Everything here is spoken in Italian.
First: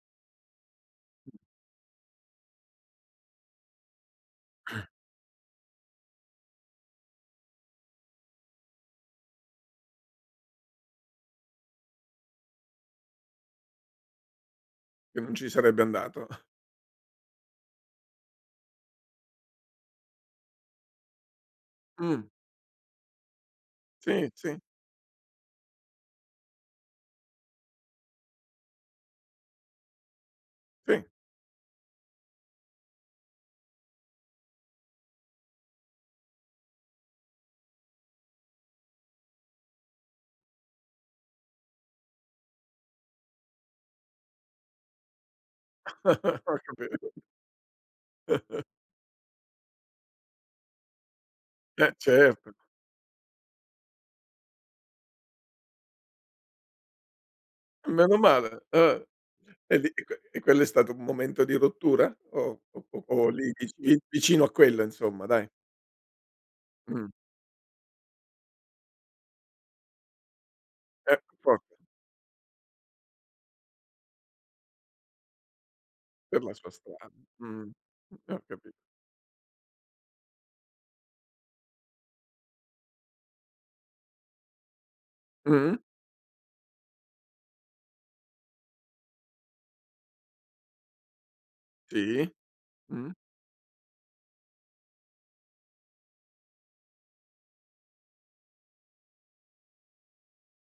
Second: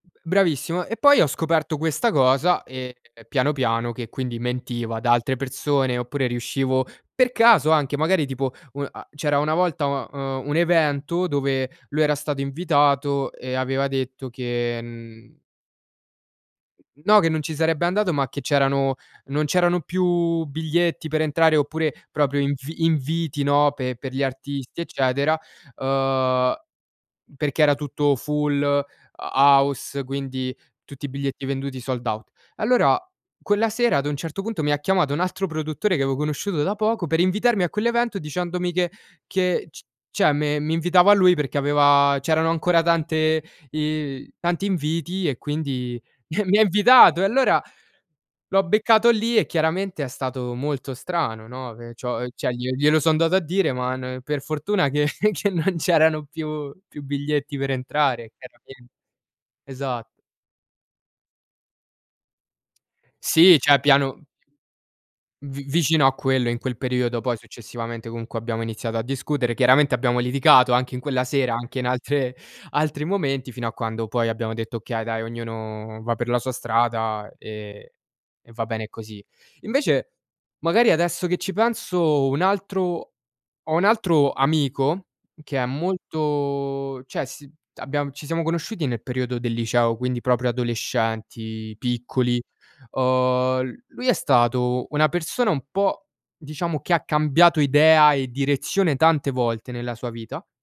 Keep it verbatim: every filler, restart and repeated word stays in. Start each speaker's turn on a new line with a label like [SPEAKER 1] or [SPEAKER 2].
[SPEAKER 1] B bravissimo e poi ho scoperto questa cosa, ehm, piano, piano che, quindi mentiva ad altre persone oppure riuscivo per caso, anche magari tipo un a c'era una volta un uhm, un evento dove lui era stato invitato e aveva detto che,
[SPEAKER 2] Che non
[SPEAKER 1] mhmm
[SPEAKER 2] ci sarebbe andato.
[SPEAKER 1] No che non ci sarebbe andato, ma che c'erano non c'erano più biglietti per entrare oppure
[SPEAKER 2] Mh.
[SPEAKER 1] propio invi inviti, no, pe per gli
[SPEAKER 2] Sì, sì.
[SPEAKER 1] artisti, eccetera, uhm, perché era tutto full, ho house, quindi
[SPEAKER 2] Sì.
[SPEAKER 1] tutti i biglietti venduti, sold out. Allora quella sera, ad un certo punto, mi ha chiamato un altro produttore, che aveo conosciuto da poco, per invitarmi a quell'evento, dicendomi che che c ceh me mi invitava lui, perché aveva c'erano ancora tante i tanti inviti e quindi mi
[SPEAKER 2] Ho
[SPEAKER 1] ha
[SPEAKER 2] capi
[SPEAKER 1] invitato. E allora l'ho beccato lì e chiaramente è stato molto strano, no,
[SPEAKER 2] Eh,
[SPEAKER 1] e cio
[SPEAKER 2] certo.
[SPEAKER 1] ceh glie glielo sono andato a dire, ma n per fortuna che che non c'erano più più biglietti per
[SPEAKER 2] Meno
[SPEAKER 1] entrare e che era
[SPEAKER 2] male,
[SPEAKER 1] pien
[SPEAKER 2] eh e lì e
[SPEAKER 1] esa
[SPEAKER 2] que e quello è stato un momento di rottura o o o lì
[SPEAKER 1] Sì ceh
[SPEAKER 2] vici
[SPEAKER 1] piano
[SPEAKER 2] vicino a quello, insomma, dai.
[SPEAKER 1] Vi vicino a quello in quel
[SPEAKER 2] Mh.
[SPEAKER 1] periodo, poi successivamente, comunque abbiamo iniziato a discutere. Chiaramente abbiamo liticato anche in
[SPEAKER 2] Eh,
[SPEAKER 1] quella sera,
[SPEAKER 2] fo
[SPEAKER 1] anche in altre altri momenti fino a quando poi abbiamo detto: "Okay, dai, ognuno va per la
[SPEAKER 2] Per
[SPEAKER 1] sua
[SPEAKER 2] la sua stra
[SPEAKER 1] strada
[SPEAKER 2] mh,
[SPEAKER 1] e
[SPEAKER 2] ho
[SPEAKER 1] e va
[SPEAKER 2] capi
[SPEAKER 1] bene così." Invece, magari adesso che ci penso, un altro ho un altro amico, che è
[SPEAKER 2] Mh.
[SPEAKER 1] molto ceh si abbiam ci siamo conosciuti nel periodo del liceo, quindi propo adolescenti,
[SPEAKER 2] Sì.
[SPEAKER 1] piccoli.
[SPEAKER 2] Mh.
[SPEAKER 1] Uhm, l lui è stato una persona un po' diciamo, che ha cambiato idea e direzione tante volte nella sua vita